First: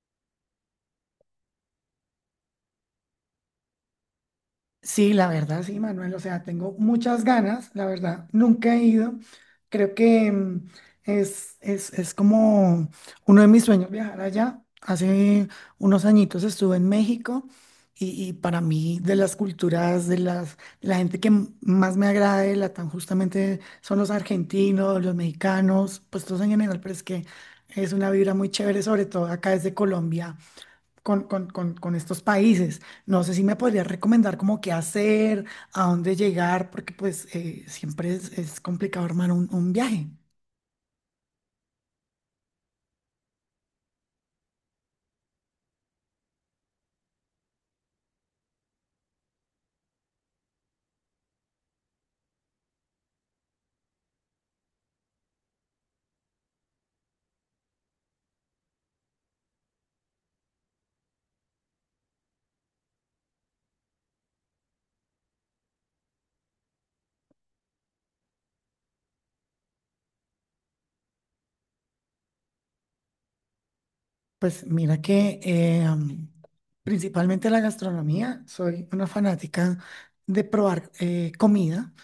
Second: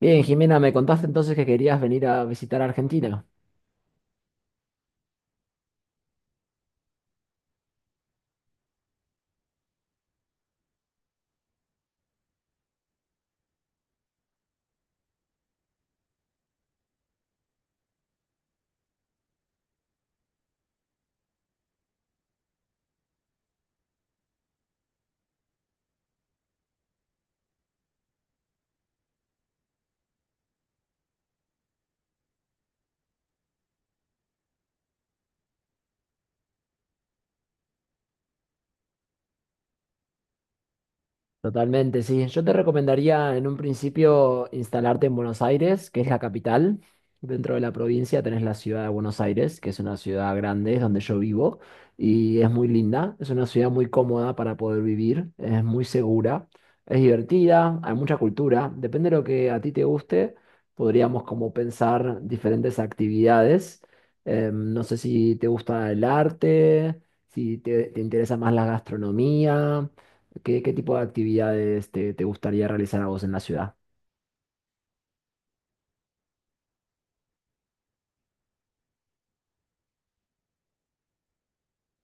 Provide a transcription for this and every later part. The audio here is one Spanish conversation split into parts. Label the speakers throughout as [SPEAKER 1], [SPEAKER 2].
[SPEAKER 1] Bien, Jimena, me contaste entonces que querías venir a visitar Argentina.
[SPEAKER 2] Sí, la verdad, sí, Manuel, o sea, tengo muchas ganas, la verdad, nunca he ido. Creo que es como uno de mis sueños viajar allá. Hace unos añitos estuve en México y para mí de las culturas, la gente que más me agrada de Latam justamente son los argentinos, los mexicanos, pues todos en general, pero es que es una vibra muy chévere, sobre todo acá desde Colombia con estos países. No sé si me podrías recomendar como qué hacer, a dónde llegar, porque pues siempre es complicado armar un viaje.
[SPEAKER 1] Totalmente, sí. Yo te recomendaría en un principio instalarte en Buenos Aires, que es la capital. Dentro de la provincia tenés la ciudad de Buenos Aires, que es una ciudad grande, es donde yo vivo, y es muy linda, es una ciudad muy cómoda para poder vivir, es muy segura, es divertida, hay mucha cultura, depende de lo que a ti te guste, podríamos como pensar diferentes actividades. No sé si te gusta el arte, si te interesa más la gastronomía. ¿Qué, qué tipo de actividades te, te gustaría realizar a vos en la ciudad?
[SPEAKER 2] Pues mira que principalmente la gastronomía, soy una fanática de probar comida,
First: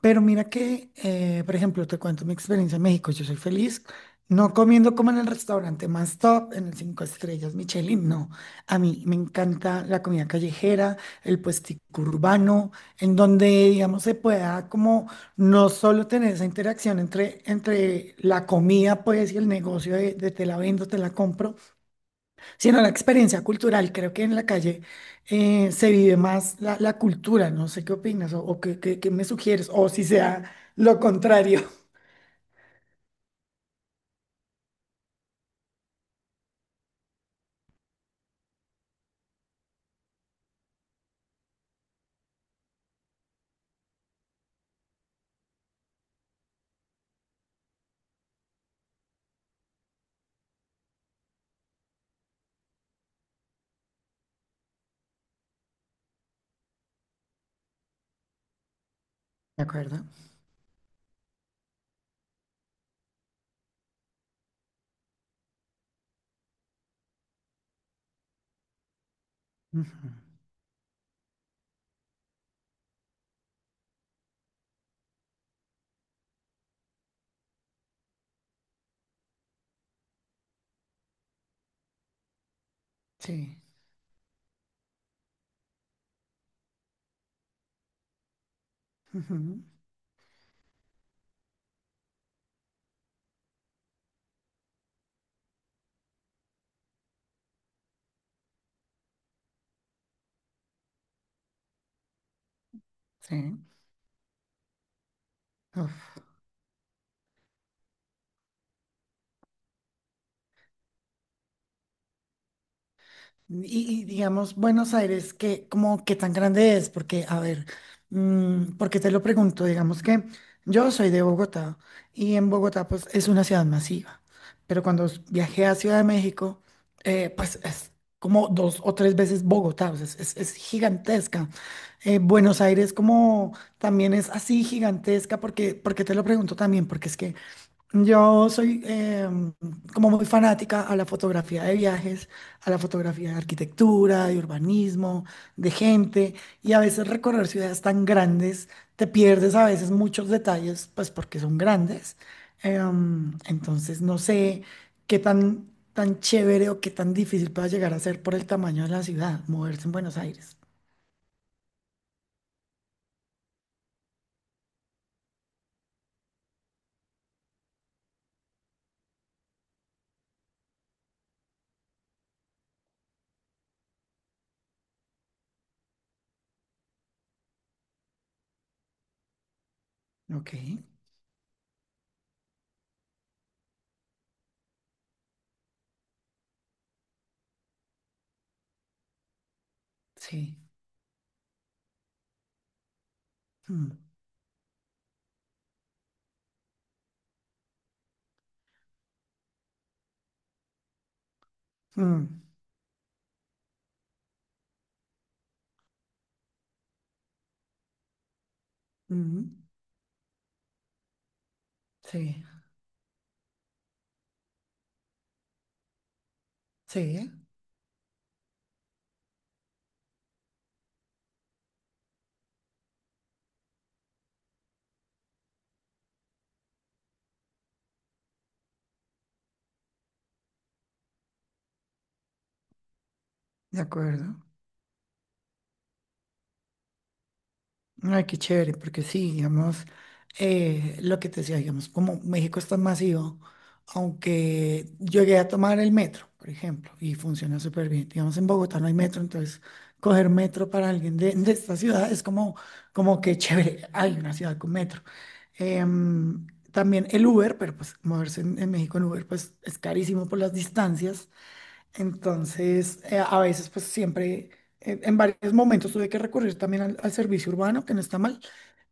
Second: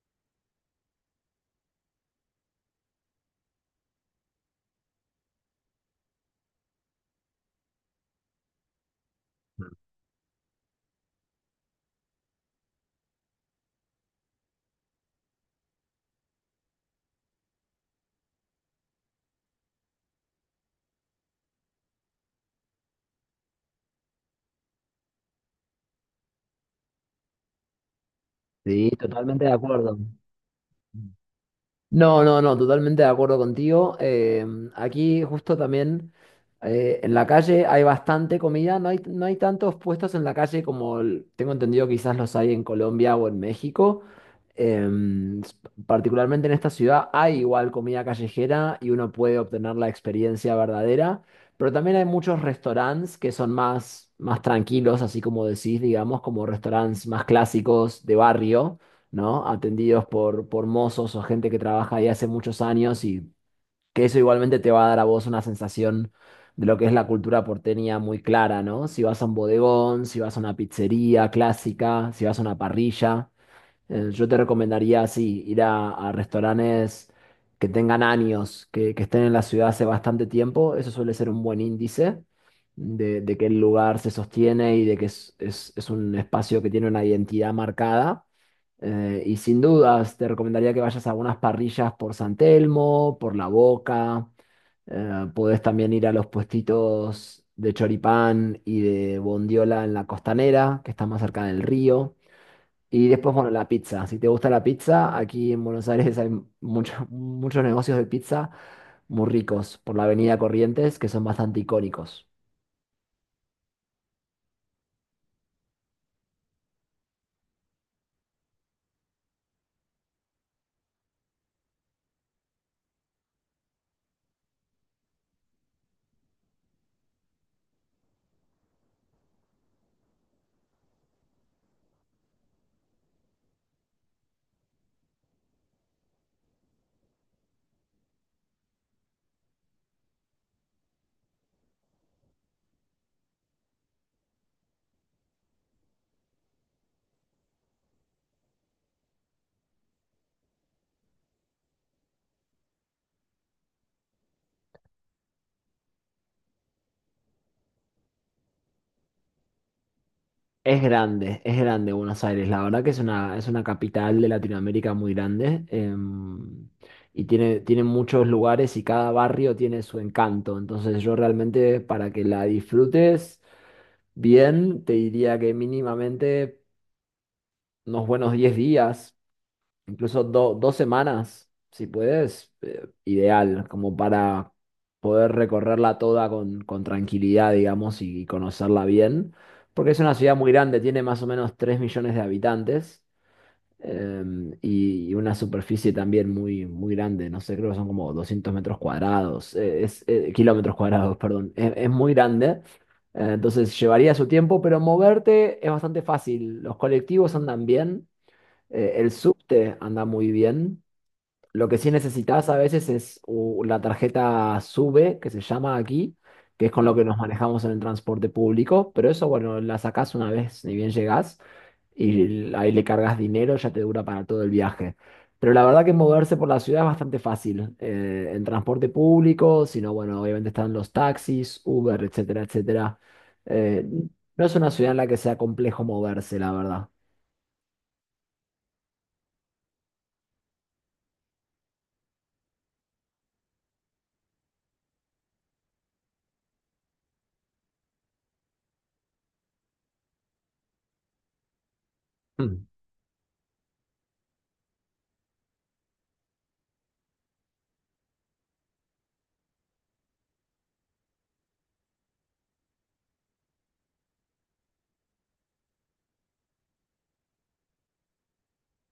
[SPEAKER 2] pero mira que, por ejemplo, te cuento mi experiencia en México, yo soy feliz no comiendo como en el restaurante más top, en el cinco estrellas Michelin, no, a mí me encanta la comida callejera, el puestico urbano, en donde, digamos, se pueda como no solo tener esa interacción entre la comida, pues, y el negocio de te la vendo, te la compro, sino la experiencia cultural. Creo que en la calle se vive más la cultura. No sé qué opinas o qué,
[SPEAKER 1] Sí,
[SPEAKER 2] qué- qué me
[SPEAKER 1] totalmente de
[SPEAKER 2] sugieres, o
[SPEAKER 1] acuerdo.
[SPEAKER 2] si sea lo contrario.
[SPEAKER 1] No, no, no, totalmente de acuerdo contigo. Aquí justo también en la calle hay bastante comida, no hay, no hay tantos puestos en la calle como tengo entendido quizás los hay en Colombia o en México. Em, s- Particularmente en esta ciudad hay igual comida callejera y uno puede obtener la experiencia verdadera, pero también hay muchos restaurantes que son más, más tranquilos, así como decís, digamos, como restaurantes más clásicos de barrio, ¿no?
[SPEAKER 2] ¿De acuerdo?
[SPEAKER 1] Atendidos por mozos o gente que trabaja ahí hace muchos años y que eso igualmente te va a dar a vos una sensación de lo que es la cultura porteña muy clara, ¿no? Si vas a un bodegón,
[SPEAKER 2] Ujú.
[SPEAKER 1] si vas a una pizzería clásica, si vas a una parrilla. Yo te recomendaría así, ir a restaurantes que tengan años, que estén en la ciudad hace bastante tiempo. Eso suele ser un buen índice de que
[SPEAKER 2] Sí.
[SPEAKER 1] el lugar se sostiene y de que es, es un espacio que tiene una identidad marcada. Y sin
[SPEAKER 2] Ujú.
[SPEAKER 1] dudas, te recomendaría que vayas a algunas parrillas por San Telmo, por La Boca. Podés también ir a los puestitos de choripán y de bondiola en la costanera, que está más cerca del río. Y después, bueno,
[SPEAKER 2] Sí.
[SPEAKER 1] la pizza. Si te gusta la pizza, aquí en Buenos Aires
[SPEAKER 2] Uf.
[SPEAKER 1] hay muchos, muchos negocios de pizza muy ricos por la Avenida Corrientes que son bastante icónicos.
[SPEAKER 2] Y digamos, Buenos Aires, ¿qué, como, qué tan grande es? Porque, a ver, ¿por qué te lo pregunto? Digamos que yo soy de Bogotá y en Bogotá pues es una ciudad masiva, pero cuando viajé a Ciudad de México, pues es como dos o tres veces Bogotá, o sea, es, es gigantesca. Buenos Aires como también es así gigantesca, porque, ¿por qué te lo pregunto también? Porque es que yo soy como muy fanática a la fotografía de viajes, a la fotografía de arquitectura, de urbanismo, de gente, y a veces recorrer ciudades tan grandes, te pierdes a veces muchos detalles, pues porque son grandes. Entonces no sé qué tan chévere o qué tan difícil pueda llegar a ser por el tamaño de la ciudad, moverse en Buenos Aires.
[SPEAKER 1] Es grande Buenos Aires. La verdad que es una capital de Latinoamérica muy grande. Y tiene, tiene muchos lugares y cada barrio tiene su encanto. Entonces yo realmente para que la disfrutes bien, te diría que mínimamente unos buenos 10 días. Incluso
[SPEAKER 2] Ok,
[SPEAKER 1] dos semanas, si puedes, ideal, como para poder recorrerla toda con tranquilidad, digamos, y conocerla bien, porque es una ciudad muy
[SPEAKER 2] sí.
[SPEAKER 1] grande, tiene más o menos 3 millones de habitantes.
[SPEAKER 2] Mm,
[SPEAKER 1] Y, y una superficie también muy, muy grande, no sé, creo que son como 200 metros cuadrados, es, kilómetros cuadrados, perdón, es muy
[SPEAKER 2] mm,
[SPEAKER 1] grande, entonces llevaría su tiempo, pero moverte es bastante fácil, los colectivos andan bien, el
[SPEAKER 2] mm,
[SPEAKER 1] subte anda muy bien. Lo que sí
[SPEAKER 2] sí,
[SPEAKER 1] necesitas a veces es la tarjeta SUBE, que se llama aquí, que es con lo que nos
[SPEAKER 2] sí,
[SPEAKER 1] manejamos en el transporte público. Pero eso, bueno, la sacás una vez ni bien llegás y ahí le cargas dinero, ya te dura para todo el viaje. Pero la verdad que moverse por la ciudad es bastante fácil. En transporte público, sino, bueno, obviamente están los taxis, Uber, etcétera, etcétera.
[SPEAKER 2] de
[SPEAKER 1] Eh,
[SPEAKER 2] acuerdo.
[SPEAKER 1] no es una ciudad en la que sea complejo moverse, la verdad.
[SPEAKER 2] Ay, qué chévere, porque sí, digamos, lo que te decía, digamos, como México es tan masivo, aunque llegué a tomar el metro, por ejemplo, y funciona súper bien. Digamos, en Bogotá no hay metro, entonces coger metro para alguien de esta ciudad es como,
[SPEAKER 1] Mm,
[SPEAKER 2] como que chévere, hay una ciudad con metro. Em, también el Uber, pero pues moverse en México en Uber, pues es carísimo por las distancias. Entonces, a veces, pues siempre, en varios momentos tuve que recurrir también al servicio urbano, que no está mal,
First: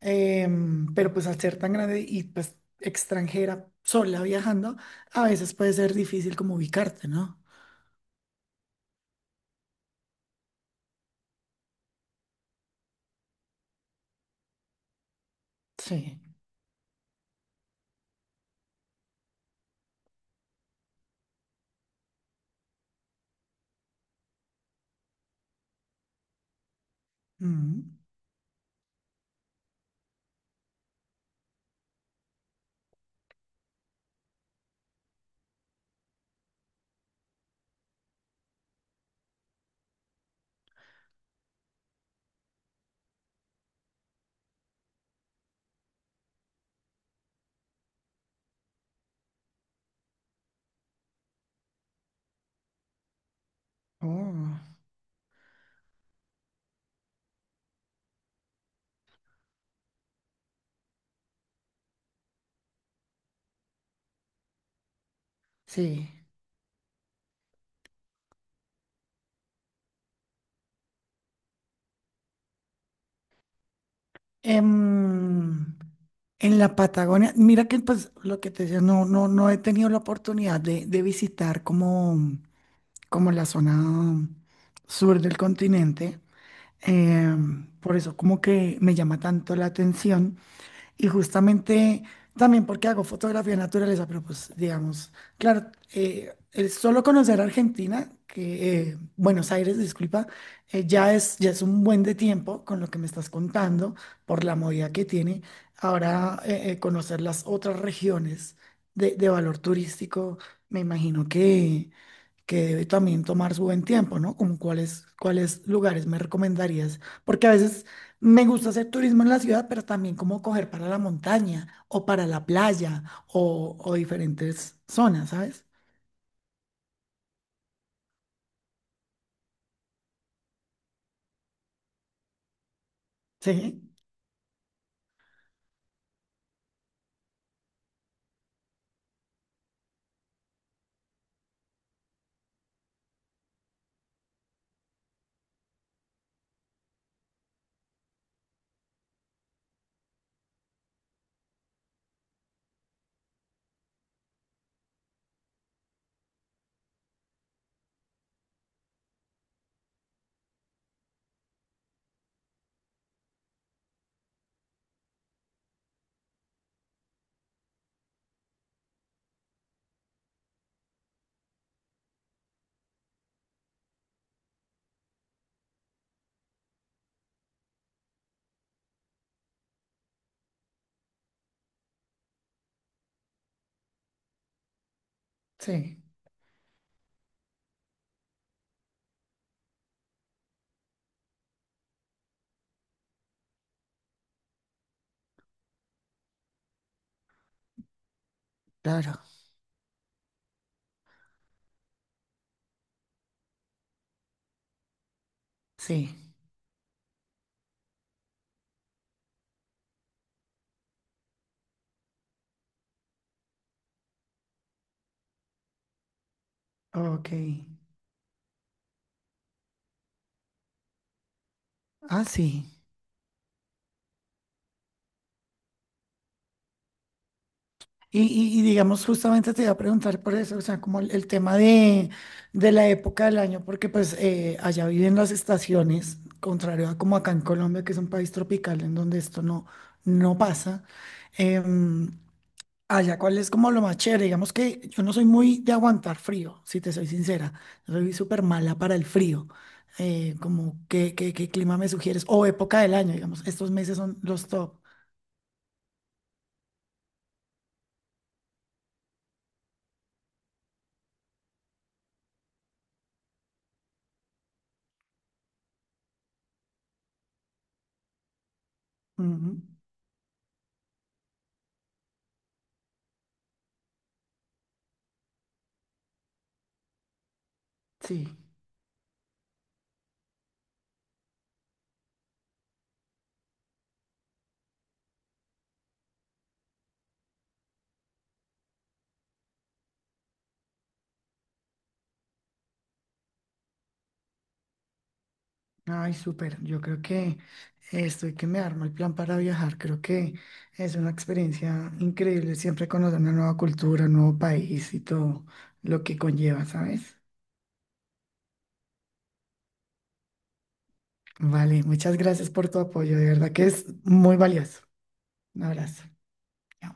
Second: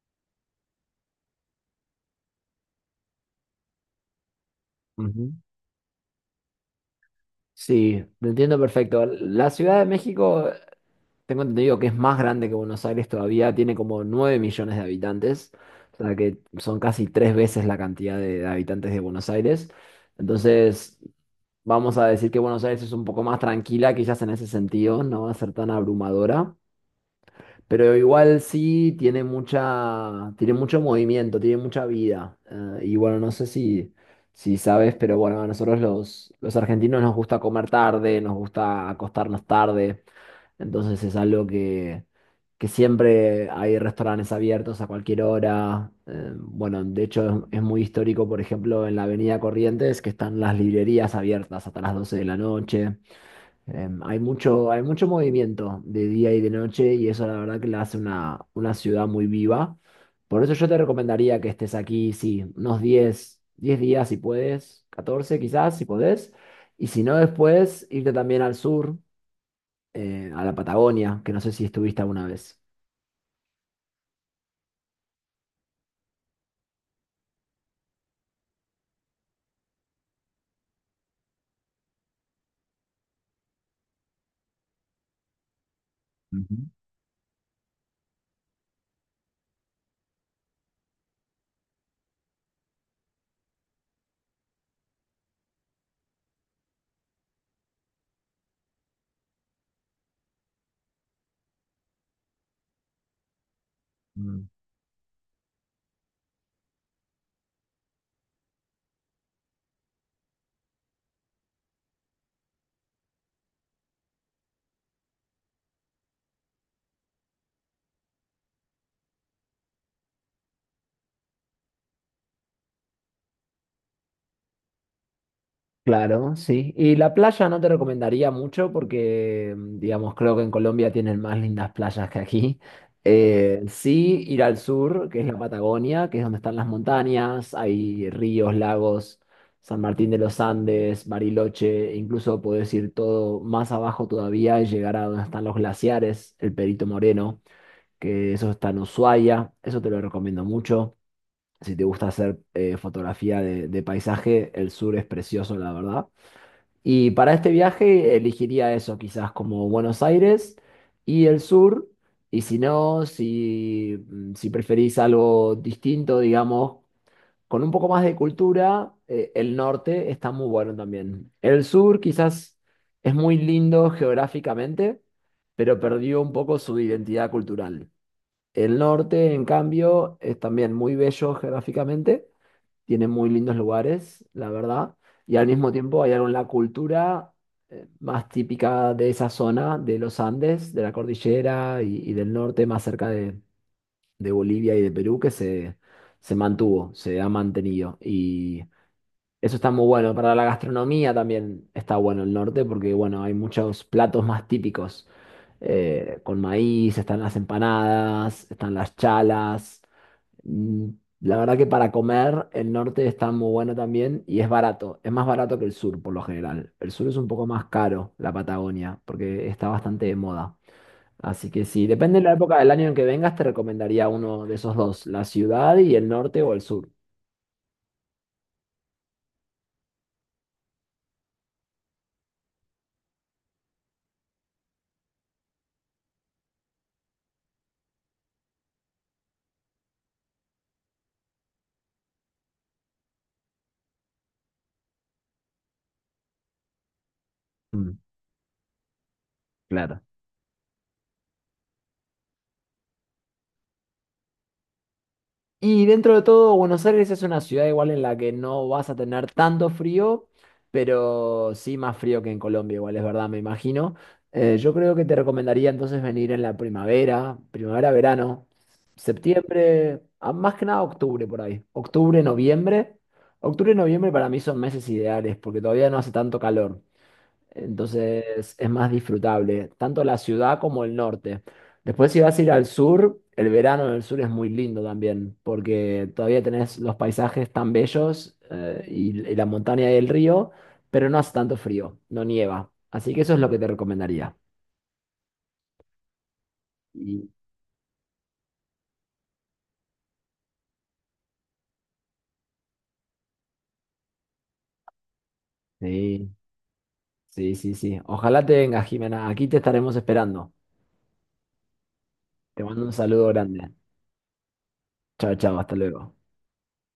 [SPEAKER 2] pero pues al ser tan grande y pues extranjera, sola viajando, a
[SPEAKER 1] ujú.
[SPEAKER 2] veces puede ser difícil como ubicarte, ¿no?
[SPEAKER 1] Sí, te entiendo perfecto. La Ciudad de México, tengo entendido que es más grande que Buenos Aires todavía, tiene como 9 millones de habitantes, o sea
[SPEAKER 2] Sí.
[SPEAKER 1] que son casi tres veces la cantidad de habitantes de Buenos Aires. Entonces, vamos a decir que Buenos Aires es un poco más tranquila, quizás en ese sentido, no va a ser tan abrumadora. Pero
[SPEAKER 2] Mm.
[SPEAKER 1] igual sí tiene mucha, tiene mucho movimiento, tiene mucha vida. Y bueno, no sé si, si sabes, pero bueno, a nosotros los argentinos nos gusta comer tarde, nos gusta acostarnos tarde. Entonces es algo que siempre hay restaurantes abiertos a cualquier hora. Bueno, de hecho es muy histórico, por ejemplo, en la Avenida Corrientes, que están las librerías abiertas hasta las 12 de la noche. Hay
[SPEAKER 2] Oh,
[SPEAKER 1] mucho, hay mucho movimiento de día y de noche y eso la verdad que la hace una ciudad muy viva. Por eso yo te recomendaría que estés aquí, sí, unos diez días si puedes, 14 quizás si
[SPEAKER 2] sí.
[SPEAKER 1] podés. Y si no, después irte también al sur, a la Patagonia, que no sé si estuviste alguna vez.
[SPEAKER 2] Em, en la Patagonia, mira que pues lo que te decía, no, no, no he tenido la oportunidad de visitar como la zona sur del continente. Por eso como que me llama tanto la atención y justamente también porque hago fotografía de naturaleza, pero pues digamos, claro, el solo conocer Argentina, que Buenos Aires, disculpa, ya es un buen de tiempo con lo que me estás contando, por
[SPEAKER 1] Ujú.
[SPEAKER 2] la movida que tiene. Ahora conocer las otras regiones de valor turístico, me imagino que debe también tomar su buen tiempo, ¿no? Como cuáles lugares me recomendarías, porque a veces me gusta hacer turismo en la ciudad, pero también como coger para la montaña o para la playa o diferentes zonas, ¿sabes?
[SPEAKER 1] Claro, sí. Y la playa no te recomendaría mucho porque, digamos, creo que en Colombia tienen más lindas playas que aquí.
[SPEAKER 2] Sí,
[SPEAKER 1] Sí, ir al sur, que es la Patagonia, que es donde están las montañas, hay ríos, lagos, San Martín de los Andes, Bariloche, e incluso podés ir todo más abajo todavía y llegar a donde están los glaciares, el Perito Moreno, que eso está en Ushuaia, eso te lo recomiendo mucho. Si te gusta hacer fotografía de paisaje, el sur es precioso, la verdad. Y para este viaje elegiría eso, quizás como Buenos Aires y el sur. Y si no, si, si preferís algo distinto, digamos, con un poco más de cultura, el norte está muy bueno también. El sur quizás es muy lindo geográficamente, pero perdió un poco su identidad cultural. El norte, en cambio, es también muy bello geográficamente, tiene muy lindos lugares, la verdad, y al mismo
[SPEAKER 2] sí,
[SPEAKER 1] tiempo hay algo en la cultura más típica de esa zona, de los Andes, de la cordillera y del norte, más cerca de Bolivia y de Perú, que se mantuvo, se ha mantenido. Y
[SPEAKER 2] claro,
[SPEAKER 1] eso está muy bueno. Para la gastronomía también está bueno el norte, porque bueno, hay muchos platos más típicos
[SPEAKER 2] sí,
[SPEAKER 1] con maíz, están las empanadas, están las chalas. Mm. La verdad que para comer el norte está muy bueno también y es barato. Es más barato que el sur por lo general. El sur es un
[SPEAKER 2] ok.
[SPEAKER 1] poco más caro, la Patagonia, porque está bastante de moda. Así que sí, depende de
[SPEAKER 2] Ah,
[SPEAKER 1] la época
[SPEAKER 2] sí.
[SPEAKER 1] del año en que vengas, te recomendaría uno de esos dos, la ciudad y el norte o el sur.
[SPEAKER 2] Y digamos, justamente te iba a preguntar por eso, o sea, como el tema de la época del año, porque pues allá viven las estaciones, contrario a como acá en Colombia, que es un país tropical en donde esto no pasa. Em, allá, ¿cuál es como lo más chévere? Digamos que yo no soy muy de aguantar frío, si te soy sincera,
[SPEAKER 1] Mm,
[SPEAKER 2] soy súper mala para el frío.
[SPEAKER 1] claro.
[SPEAKER 2] Como, ¿qué clima me sugieres? O época del año, digamos, estos meses son los top.
[SPEAKER 1] Y dentro de todo, Buenos Aires es una ciudad igual en la que no vas a tener tanto frío, pero sí más frío que en Colombia, igual es verdad, me imagino. Yo creo que te recomendaría entonces venir en la primavera, primavera, verano,
[SPEAKER 2] Ujú,
[SPEAKER 1] septiembre, más que nada octubre por ahí, octubre, noviembre. Octubre y noviembre para mí son meses ideales porque todavía no hace tanto calor.
[SPEAKER 2] sí.
[SPEAKER 1] Entonces es más disfrutable, tanto la ciudad como el norte. Después si vas a ir al sur, el verano en el sur es muy lindo también, porque todavía tenés los paisajes tan bellos y la montaña y el río, pero no hace tanto frío, no nieva. Así que eso es lo que te recomendaría.
[SPEAKER 2] Ay, súper. Yo creo que
[SPEAKER 1] Y-
[SPEAKER 2] estoy que me armo el plan para viajar. Creo que es una experiencia increíble siempre conocer una nueva cultura, un nuevo país y todo lo que
[SPEAKER 1] Sí,
[SPEAKER 2] conlleva, ¿sabes?
[SPEAKER 1] sí, sí, sí. Ojalá te vengas, Jimena. Aquí te estaremos esperando.
[SPEAKER 2] Vale, muchas gracias
[SPEAKER 1] Te
[SPEAKER 2] por tu
[SPEAKER 1] mando un
[SPEAKER 2] apoyo. De
[SPEAKER 1] saludo
[SPEAKER 2] verdad que
[SPEAKER 1] grande.
[SPEAKER 2] es muy valioso.
[SPEAKER 1] Chao, chao,
[SPEAKER 2] Un
[SPEAKER 1] hasta
[SPEAKER 2] abrazo.
[SPEAKER 1] luego.
[SPEAKER 2] Chao.